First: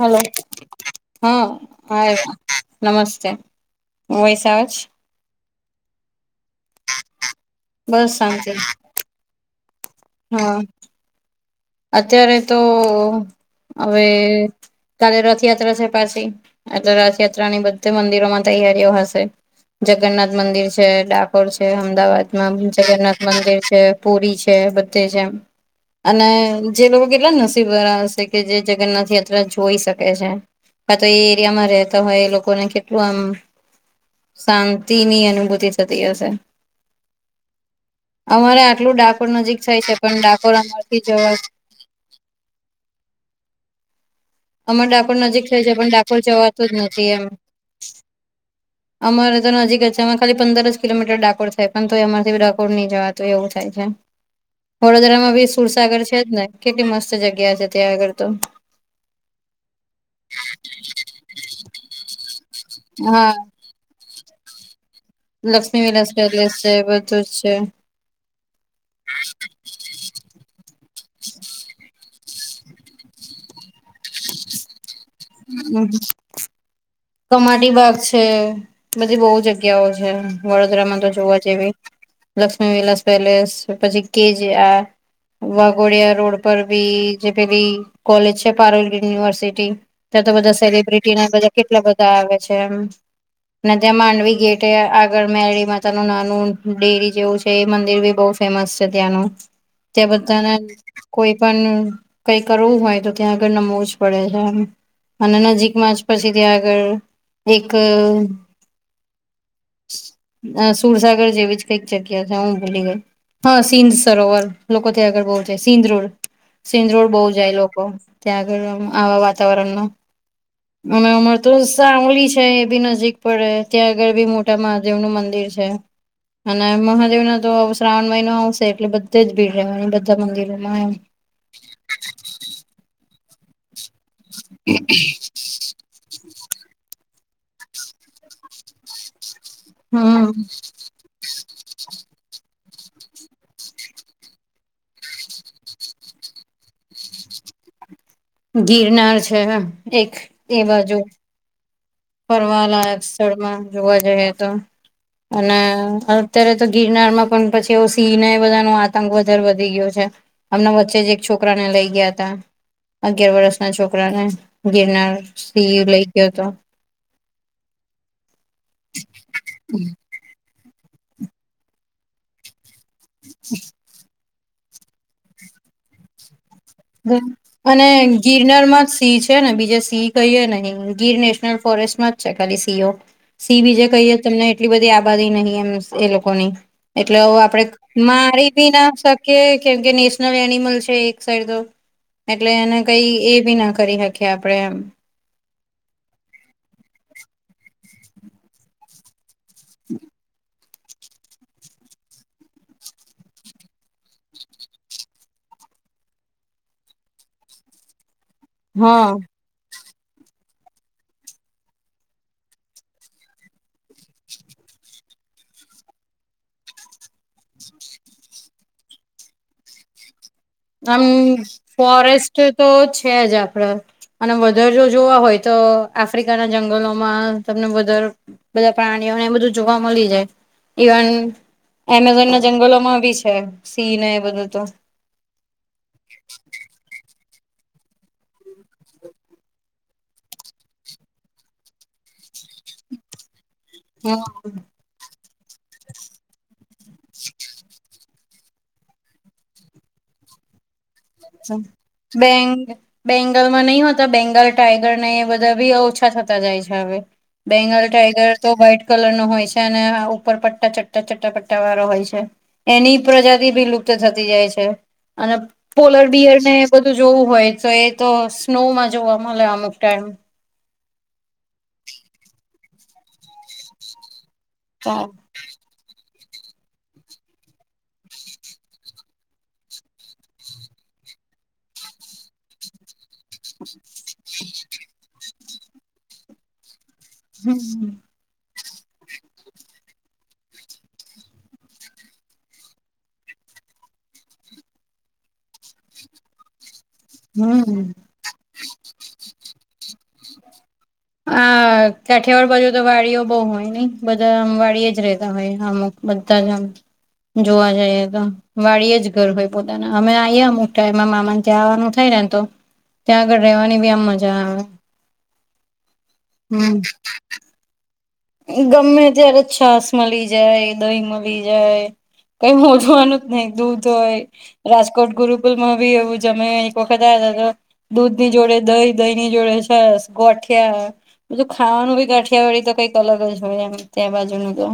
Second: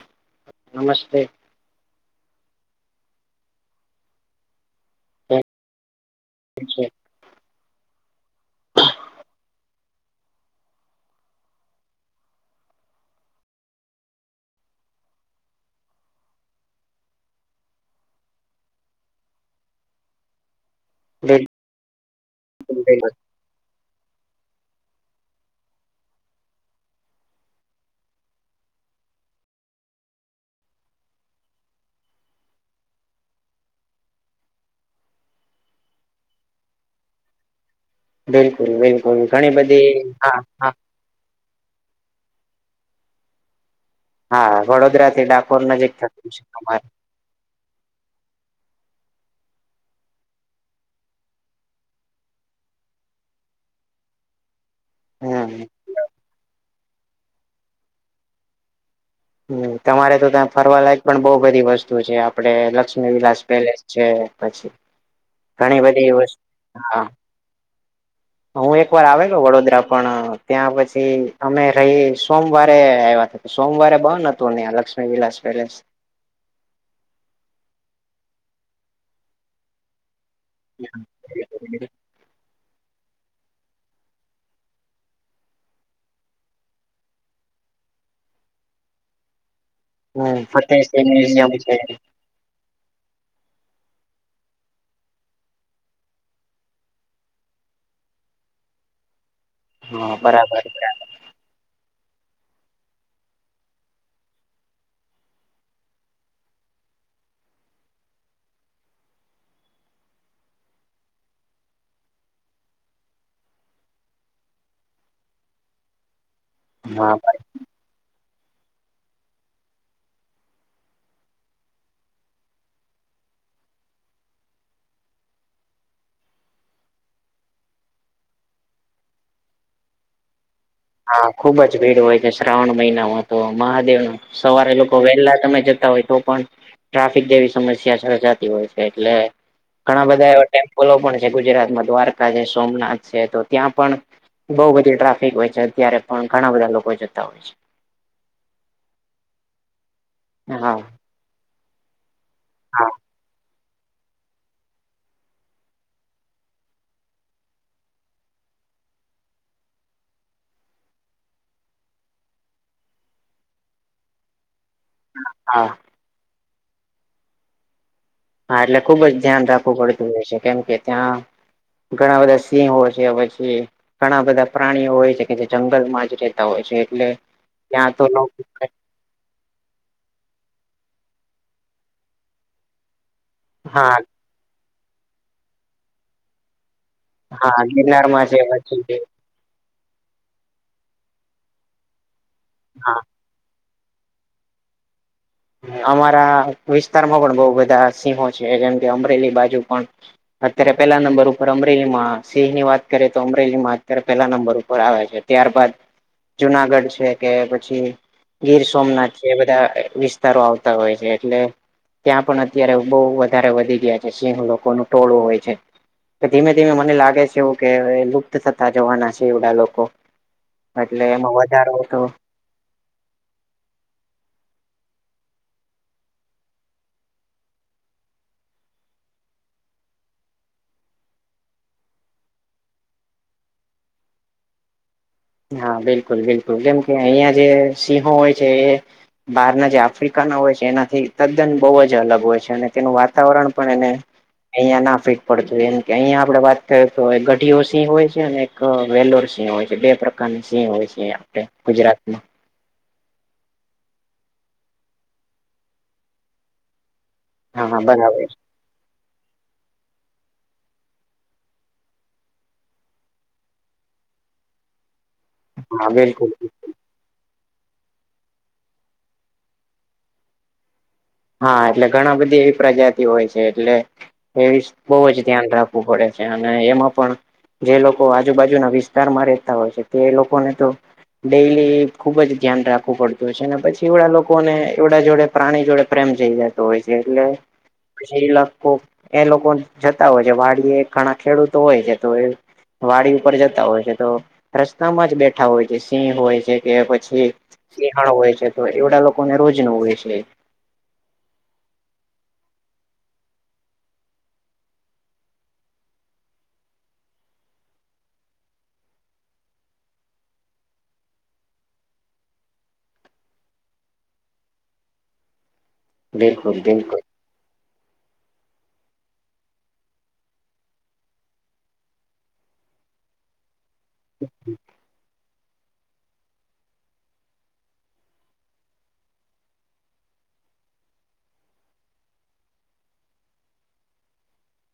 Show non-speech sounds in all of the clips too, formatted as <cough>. Hello નમસ્તે હા હા નમસ્તે હું વયસાચ અચ્છા બસ શાંતિ. હા અત્યારે તો હવે કાલે રથયાત્રા છે પાછી એટલે રથયાત્રાની બધે મંદિરોમાં તૈયારીઓ હશે. જગન્નાથ મંદિર છે ડાકોર બિલકુલ છે અમદાવાદમાં બિલકુલ જગન્નાથ મંદિર છે. પૂરી છે બધે જેમ અને. જે લોકો કેટલા નસીબાર હશે કે જે જગન્નાથ યાત્રા જોઈ શકે છે. આ તો એ એરિયામાં રહેતા હોય એ લોકો ને કેટલું આમ શાંતિ ની અનુભૂતિ થતી હશે. અમારે બિલકુલ આટલું બિલકુલ ડાકોર ઘણી નજીક થાય બધી છે પણ હા ડાકોર હા અમારથી જવા હા અમાર વડોદરા ડાકોર થી નજીક થઈ છે પણ ડાકોર થતું છે જવાતું જ તમારે નથી એમ. અમારે તો નજીક જ છે એમાં ખાલી પંદરસ કિલોમીટર ડાકોર થાય પણ તો એમામાંથી ડકોર નહી જવાતું એવું થાય છે. વડોદરામાં બી હમ સુરસાગર છે જ ને કેટલી મસ્ત જગ્યા છે ત્યાં આગળ તો. હમ્મ તમારે તો ત્યા ફરવા લાયક પણ બહુ બધી વસ્તુ છે આપડે લક્ષ્મી હા વિલાસ પેલેસ છે પછી ઘણી લક્ષ્મી વિલાસ બધી વસ્તુ કપેલસ છે, હા બધું જ છે. હું એક વાર આવેલો વડોદરા પણ ત્યાં પછી અમે રહી સોમવારે આવ્યા હતા સોમવારે બન હતું ને લક્ષ્મી વિલાસ પેલેસ હમ્મ હમ્મ. કમાટી બાગ છે, બધી બહુ જગ્યાઓ છે. વડોદરામાં તો જોવા જવી લક્ષ્મી વિલાસ પેલેસ પછી કેજ આ વાઘોડિયા રોડ પર બી જે પેલી કોલેજ છે પારલગીર યુનિવર્સિટી ત્યાં તો હમ બધા ફતેહસિંહ સેલિબ્રિટી ના મ્યુઝિયમ બધા છે કેટલા બધા આવે છે એમ. અને ત્યાં માંડવી ગેટ એ આગળ ને મેરડી માતા નું નાનું ડેરી જેવું છે એ મંદિર બી બહુ ફેમસ છે ત્યાંનું ત્યાં હા બધાના બરાબર કોઈ પણ કઈ કરવું હોય તો ત્યાં આગળ નમવું જ પડે છે આમ. અને નજીકમાં જ પછી ત્યાં આગળ એક અહ અહ સુરસાગર જેવી જ કઈક જગ્યા છે હું ભૂલી ગઈ. હા, સિંધ સરોવર લોકો ત્યાં આગળ બહુ જાય સિંધ રોડ. સિંધ રોડ હા બહુ જાય લોકો ત્યાં આગળ આમ આવા વાતાવરણ નો. અને અમાર તો સાવલી છે એ બી નજીક પડે ત્યાં આગળ બી મોટા મહાદેવ નું મંદિર છે. અને મહાદેવના તો શ્રાવણ મહિનો આવશે એટલે બધે જ ભીડ રહેવાની બધા મંદિરોમાં એમ. હા, ખુબ જ ભીડ હોય છે શ્રાવણ મહિનામાં તો મહાદેવ ના સવારે લોકો વહેલા તમે જતા હોય તો પણ ટ્રાફિક જેવી સમસ્યા સર્જાતી હોય છે એટલે ઘણા બધા હમ એવા ટેમ્પોલો પણ જે ગુજરાતમાં દ્વારકા છે સોમનાથ છે તો ત્યાં પણ બહુ બધી ટ્રાફિક હોય છે ત્યારે પણ ઘણા બધા લોકો જતા હોય છે ગિરનાર છે એક તે હા બાજુ હા ફરવાલાયક સ્થળમાં જોવા જઈએ તો અને અત્યારે તો ગિરનાર માં પણ પછી એવું સિંહ એ બધા નો આતંક વધારે વધી ગયો છે હમણા વચ્ચે જ એક છોકરાને લઇ ગયા હતા અગિયાર વર્ષ ના છોકરાને ગીરનાર હા સિંહ લઇ ગયો હતો હા એટલે ખુબ જ ધ્યાન રાખવું પડતું હોય છે કેમ કે ત્યાં ઘણા બધા સિંહો છે પછી ઘણા બધા પ્રાણીઓ હોય છે કે જે જંગલ માં જ રહેતા હોય છે એટલે અને ત્યાં તો લોકો ગિરનર માં જ સિંહ છે ને બીજે સિંહ કહીએ ને ગીર નેશનલ ફોરેસ્ટ માં જ છે ખાલી સિંહઓ સિંહ બીજે હા કહીએ તમને એટલી બધી આબાદી નહી એમ એ લોકોની એટલે હા આપડે ગિરનારમાં છે મારી બીના પછી શ કીયે કેમ કે નેશનલ એનિમલ છે એક સાઈડ તો એટલે એને હા કઈ એ બી ના કરી હકીયે આપણેે એમ અમારા વિસ્તારમાં પણ બઉ બધા સિંહો છે જેમ કે અમરેલી બા જુ પણ અત્યારે પેલા નંબર ઉપર અમરેલીમાં સિંહ ની વાત કરીએ તો અમરેલી માં અત્યારે પેલા નંબર ઉપર આવે છે ત્યારબાદ જુનાગઢ છે કે પછી ગીર હા સોમનાથ છે બધા વિ સારો આવતા હોય છે એટલે. ત્યાં પણ અત્યારે બહુ વધારે વધી ગયા છે સિંહ લોકોનું ટોળું હોય છે. કે ધીમે ધીમે મને લાગે છે એવું કે લુપ્ત થતા જવાના છે એવડા લોકો આમ એટલે એમાં વધારો તો ફોરેસ્ટ તો છે જ આપડ અને વધારે જો જોવા હોય તો આફ્રિકાના જંગલોમાં તમને વધારે બધા પ્રાણીઓને બધું જોવા મળી જાય ઇવન એમેઝોન ના જંગલોમાં બી છે સિંહ ને એ બધું તો હા બિલકુલ બિલકુલ કેમ કે અહિયાં જે સિંહો હોય છે એ બહારના જે આફ્રિકાના હોય છે એનાથી તદ્દન બહુ જ અલગ હોય છે અને તેનું વાતાવરણ પણ એને, હમ અહિયાં ના ફે પડ એમ કે અહિયાં આપડે વાત કરીએ તો ગઢીયો સિંહ હોય છે અને એક વેલોર સિંહ હોય છે બેકાર સ હોય છે. આપડે ગુજરાતમાં બે બેંગાલમાં નહી હોતા બેંગાલ ટાઈગર ને એ બધા બી ઓછા થતા જાય છે હવે. હા હા બેંગાલ બરાબર ટાઈગર છે તો વ્હાઈટ કલર નો હોય છે અને ઉપર પટ્ટા ચટ્ટા ચટ્ટા પટ્ટા વાળો હોય છે. એની પ્રજાતિ ભી લુપ્ત થતી જાય છે, અને હા પોલર બિલકુલ બિયરને એ બધું જોવું હોય તો એ તો સ્નોમાં જોવા મળે અમુક ટાઈમ. હા એટલે ઘણા બધી એવી પ્રજાતિ હોય છે એટલે, એવી બહ જ ધ્યાન રાખવું પડે છે અને એમાં પણ જે લોકો આજુબાજુના વિસ્તારમાં રહેતા હોય છે તે લોકોને તો ડેલી ખુબ જ ધ્યાન રાખવું પડ ને પછી એવડા લોકો ને એવડા જોડે પ્રાણી જોડે પ્રેમ જઈ જ જાય. તો છે એટલે પછી લાખો એ લોકો જતા હોય છે વાડી એ ઘણા ખેડૂતો હોય છે તો એ વાડી ઉપર જતા હોય છે, તો રસ્તામાં જ બેઠા હોય છે સિંહ હોય છે. કે પછી હમ સિહાણ હોય છે તો એવડા લોકોને રોજ ન હોય છે. આ કાઠિયાવાડ બાજુ તો વાડીઓ બહુ હોય ને બધામ વાડીય જ રેતા હોય અમુક. બધા જમ. જોવા જઈએ તો વાળ જ ઘર હોય પોતાના અમે આએ અમુક ટાઈમાં મામા તંવાનું થાય ને તો ત્યાં આગળ રેવાની બી આમ મજા આવે. બિલકુલ હમ બિલકુલ. ગમે ત્યારે છાસ મળી જાય દહી મળી જાય. કઈ મોજવાનું જ નહિ દૂધ હોય. રાજકોટ ગુરુકુલ માં બી એવું જમે એક વખત આ હતો. દૂધ ની જોડે દહી દહીં ની જોડે સરસ ગોઠિયા. બીધું ખાવાનું ક કાઠિયાવાડી તો કઈક અલગ જ હોય એમ ત્યાં બાજુનું તો.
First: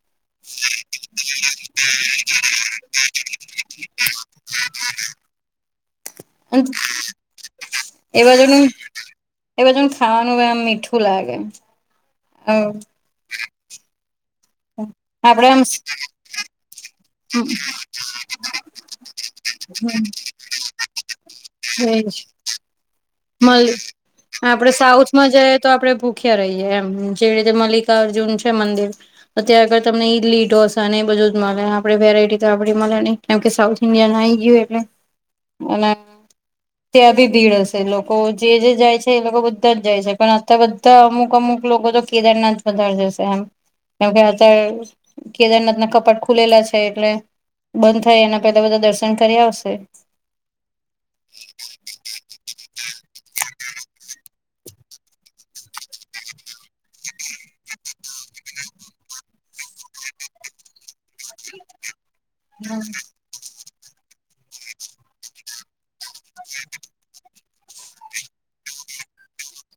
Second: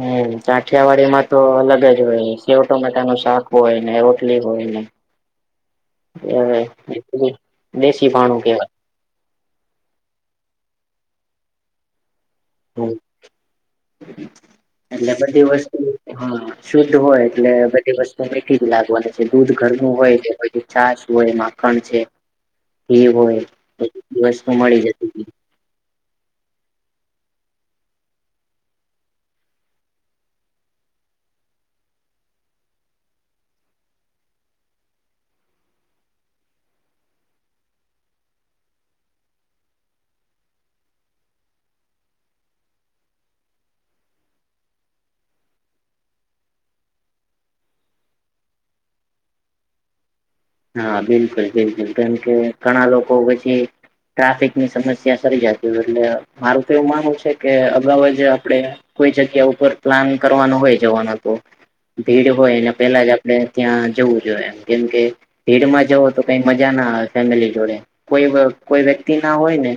હમ સાઠિયાવા એમાં તો અલગ જ હોય સેવ ટમેટા નું શાક હોય ને રોટલી હોય ને. હ દેશી એ પાણું બાજુનું કેવાય. એ બ જ ખાવાનું બ મીઠું લાગે. હ, એટલે બધી આપડે આમ વસ્તુ હા. શુદ્ધ હોય એટલે બધી વસ્તુ મકી જ લાગવાની છે દૂધ ઘરનું હોય છશ હોય માખણ છે ઘી હોય મળ બધી વસ્તુ આપડે મળી જતી સાઉથમાં જઈએ તો આપડણે મુખ્ય રહીએ એમ જેવી રીતે મલ્લિકાર્જુન છે મંદિર. અત્યાં આગળ તમને ઈડલી ઢોસાને એ બધું જ મળે આપણે વેરાયટી તો આપડી મળે નહીં. કેમ કે સાઉથ ઇન્ડિયાન આઈ ગયું એટલે, અને ત્યાથી દીડસ. તે લોકો જે જે જાય છે એ લોકો બધા જ જાય છે પણ અ બધા અમુક અમુક લોકો તો કેદારનાથ ઠગાઈ જશે એમ કારણકે આતે કેદારનાથ ના કપાટ ખુલેલા છે એટલે બંધ થાય એના પેલા બધા દર્શન કરી આવશે હા બિલકુલ બિલકુલ કેમ કે ઘણા લોકો પછી ટ્રાફિક ની સમસ્યા સરી જતી હો એટલે મારું તો એવું માનવું છે કે અગાઉ જ આપડે કોઈ જગ્યા ઉપર પ્લાન કરવાનો હોય જવાનો તો ભીડ હોય એને પેલા જ આપણે ત્યાં જવું જોઈએ એમ કેમ કે ભીડમાં જવો તો કઈ મજા ના આવે ફેમિલી જોડે કોઈ કોઈ વ્યક્તિ ના હોય ને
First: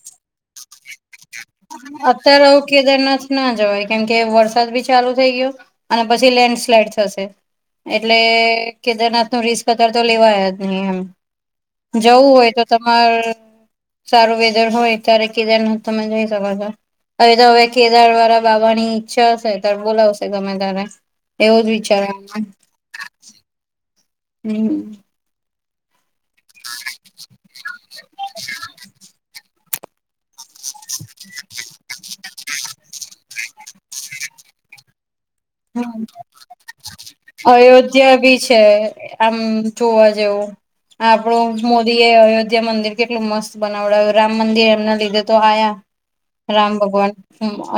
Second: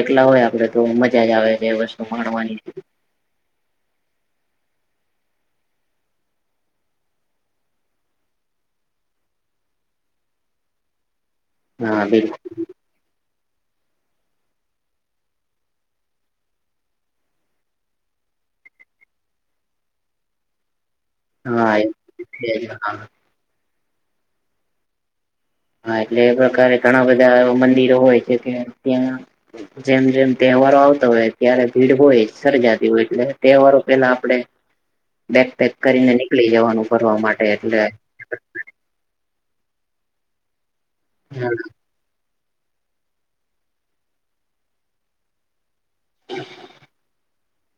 એકલા હોય આપડે તો મજા જ આવે છે એ વસ્તુ અત્યારે માણવાની આવું કેદારનાથ ના જવાય કેમ કે વરસાદ ભી ચાલુ થઈ ગયો અને પછી લેન્ડ સ્લાઈડ થશે એટલે કેદારનાથ નું રીસ પાર તો લેવાયા જ નહીિ એમ હા જવું બિલકુલ હોય તો તમાર સારું વેધર હોય ત્યારે કેદ તમે જો હવે તો હવે કેદાર વાળા બાબાની ઈચ્છા હશે ત્યારે બોલાવશે તમે તારે એવો જ વિચાર હા હમ હા એટલે એ પ્રકારે ઘણા બધા મંદિરો હોય છે કે ત્યાં જેમ જેમ તહેવારો આવતા હોય ત્યારે ભીડ હોય સર્જાતી હોય એટલે તહેવારો પેલા આપડે બેક પેક કરીને નીકળી જવાનું ફરવા માટે એટલે અયોધ્યા બી છે આમ જોવા જેવું આપણું મો અયોધ્યા મંદિર કેટલું મસ્ત બનાવડ રામ મંદિર એમના લીધે તો આ્યા રામ ભગવાન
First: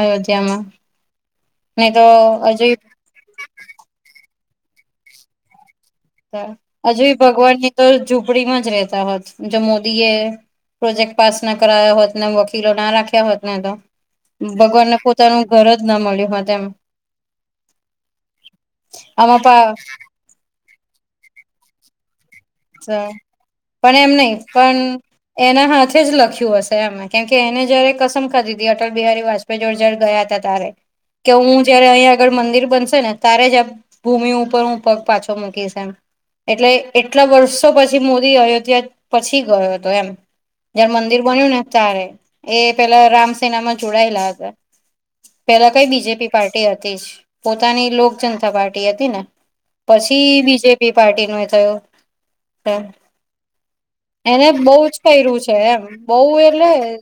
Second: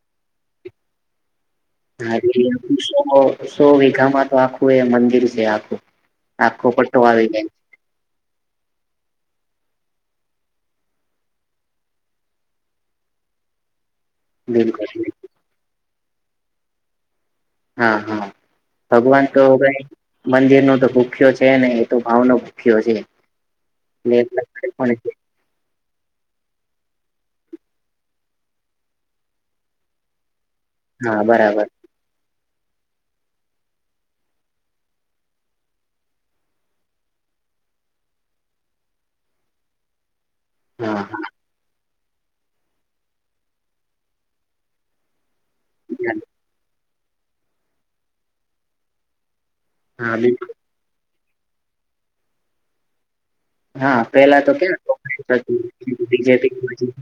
અયોધ્યામાં નહી તો હજુ હરેો સો વઘામાં તો આખું એ મંદિર છે આખું આખો પટ્ટો હજુ આવી જાય ભગવાન ની તો ઝૂંપડીમાં જ રતા હોત જો મોદી એ પ્રોજેક્ટ પાસ ના કરાયા હોત ને વકીલો ના રાખ્યા હોતને તો બિલકુલ ભગવાનને પોતાનું ઘર જ ના મળ્યું હોય તેમ હા હા ભગવાન તો પા ભાઈ મંદિર ન તો ભૂખ્યો છે ને એ તો ભાવ ન ભૂ પણ છે. <unintelligible> એના હાથે જ લખ્યું હશે એમે કેમ કે એને જયારે કસમ ખાદીીધી અટલ બિહારી વાજપેય જળ જળ ગયા ત તારે હા કે હું બરાબર જયારે અહં આગ મંદિર બનશે ને તારે જ ભૂમિ ઉપર હું પગ પાછો મૂકીશ એમ એટલે કેટલા વર્ષો પછી મોદી આવયો ત્યા પછી ગયો હતો એમ જયારે હા મંદિર હા બન્યું ને તારે એ પેલા રામ સેના માં જોડાયેલા હતા પેલા કઈ બીજેપી પાર્ટી હતી જ પોતાની લોક જનતા પાર્ટી હતી ને હા પછી બિલકુલ. બીજેપી પાર્ટી ન એ થયું હ હા પેલા એને તો બહ જ કર્યું ક્યાં છે એમ બહ એટલે બીજેપી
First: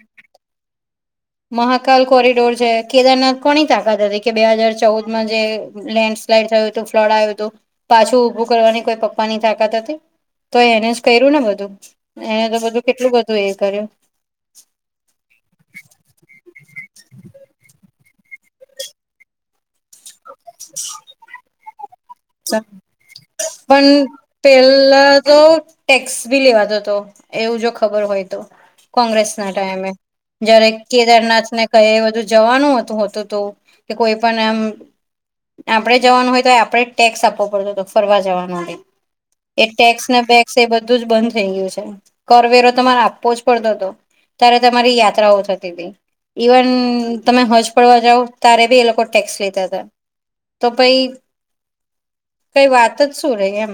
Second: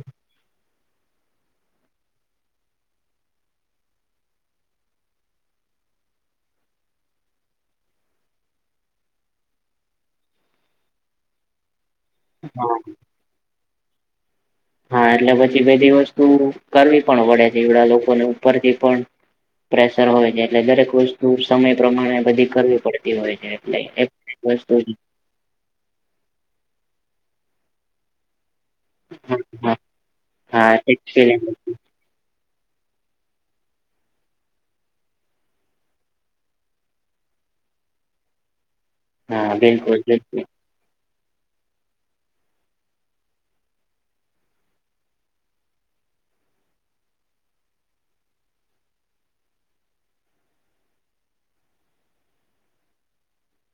મહાકાલ કોરિડોર છે કેદારનાથ કોની તાકાત હતી કે બે હાજાર ચૌદ માં જે લેન્ડ સ્લાઈડ થયું હતું ફ્લડ આવ્યું હતું પાછું ઉભું કરવાની કોઈ પપ્પા ની તાકાત હતી તો એને જ કર્યું ને બધું એને તો હા બધું કેટલું બધું એ કર્યું હા એટલે પછી બધી વસ્તુ કરવી પણ પડે છે એવડા લોકોને ઉપરથી પણ પ્રેશર હોય છે એટલે દરેક વસ્તુ સમય પ્રમાણે બધી કરવી પડતી હોય છે, એટલે પણ <unintelligible> વસ્તુ પેલા તો ટેક્સ ભી લેવાતો હતો એવું જો ખબર હોય તો કોંગ્રેસ હા ના હા ટાઈમે જયારે હા હા, કેદારનાથને કંઈ બધું જવાનું હતુ હોતું તો તે કોઈ પન એમ આપણેે જવાનું હોય તોયે આપણે જ ટેક્સ આપવો પડતો હતો ફરવા જવાનો ને? હા, એ બિલકુલ ટેક્સ ના બિલકુલ બેગસ એ બધું જ બંધ થઈ ગયું છે કરવેરો તમારે આપવો જ પડતો હતો ત્યારે તમારી યાત્રાઓ થતી ગઈ ઈવન તમે હજ પડવા જાાવ ત્યારે બી એ લોકો ટેક્સ લીતા હતા તો પહિ કઈ વાત જ શું રે એમ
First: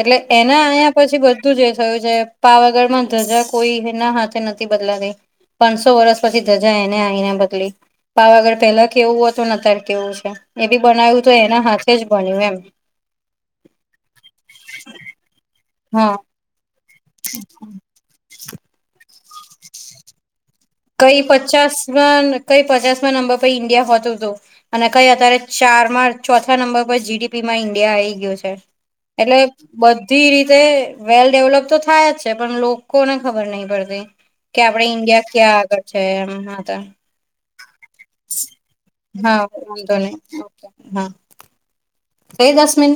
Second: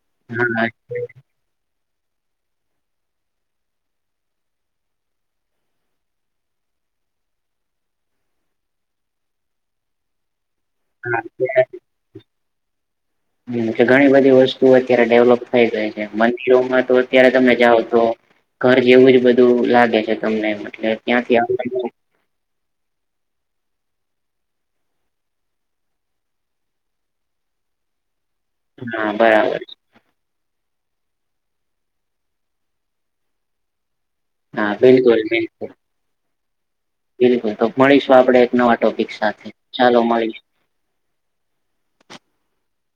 એટલે એના હા આયા પછી બ ધું જે થયું છે પાવાગઢમાં ધજા કોઈ એના હાથે નથી બદલાતી. પાંચસો વર્ષ પછી ધજા એને આઈને બદલી. પાવાગઢ પહેલા કેવું હતું ને અત્યારે કેવું છે. એ બી બનાવ્યું તો એના હાથે જ બન્યું એમ હા કે ઘણી બધી વસ્તુ અત્યારે ડેવલોપ થઈ જાય છે હા મંદિરોમાં તો અત્યારે તમે જાઓ તો ઘર જેવું જ બધું લાગે છે તમને એમાં કંઈ પચાસમાં કઈ પચાસમાં નંબર પર ઈન્ડિયા હોતુ તુ અને કઈ અત્યારે ચારમાં ચોથા નંબર પર જીડીપી માં ઈન્ડિયા આ આવી ગયયો છે. હા એટલે બરાબર બધ તી રીતે વેલ ડેવલપ તો થાય જ છે પણ લોકોને ખબર નહી પડતી કે હા આપડે બિલકુલ ઇન્ડિયા ક્યાં બિલકુલ આગળ છે એમ હા તે બિલકુલ તો મળીશું આપડે એક નવા ટોપિક હા સાથે વાંધો ચાલો નહી મળી હા. કૈ દસમીન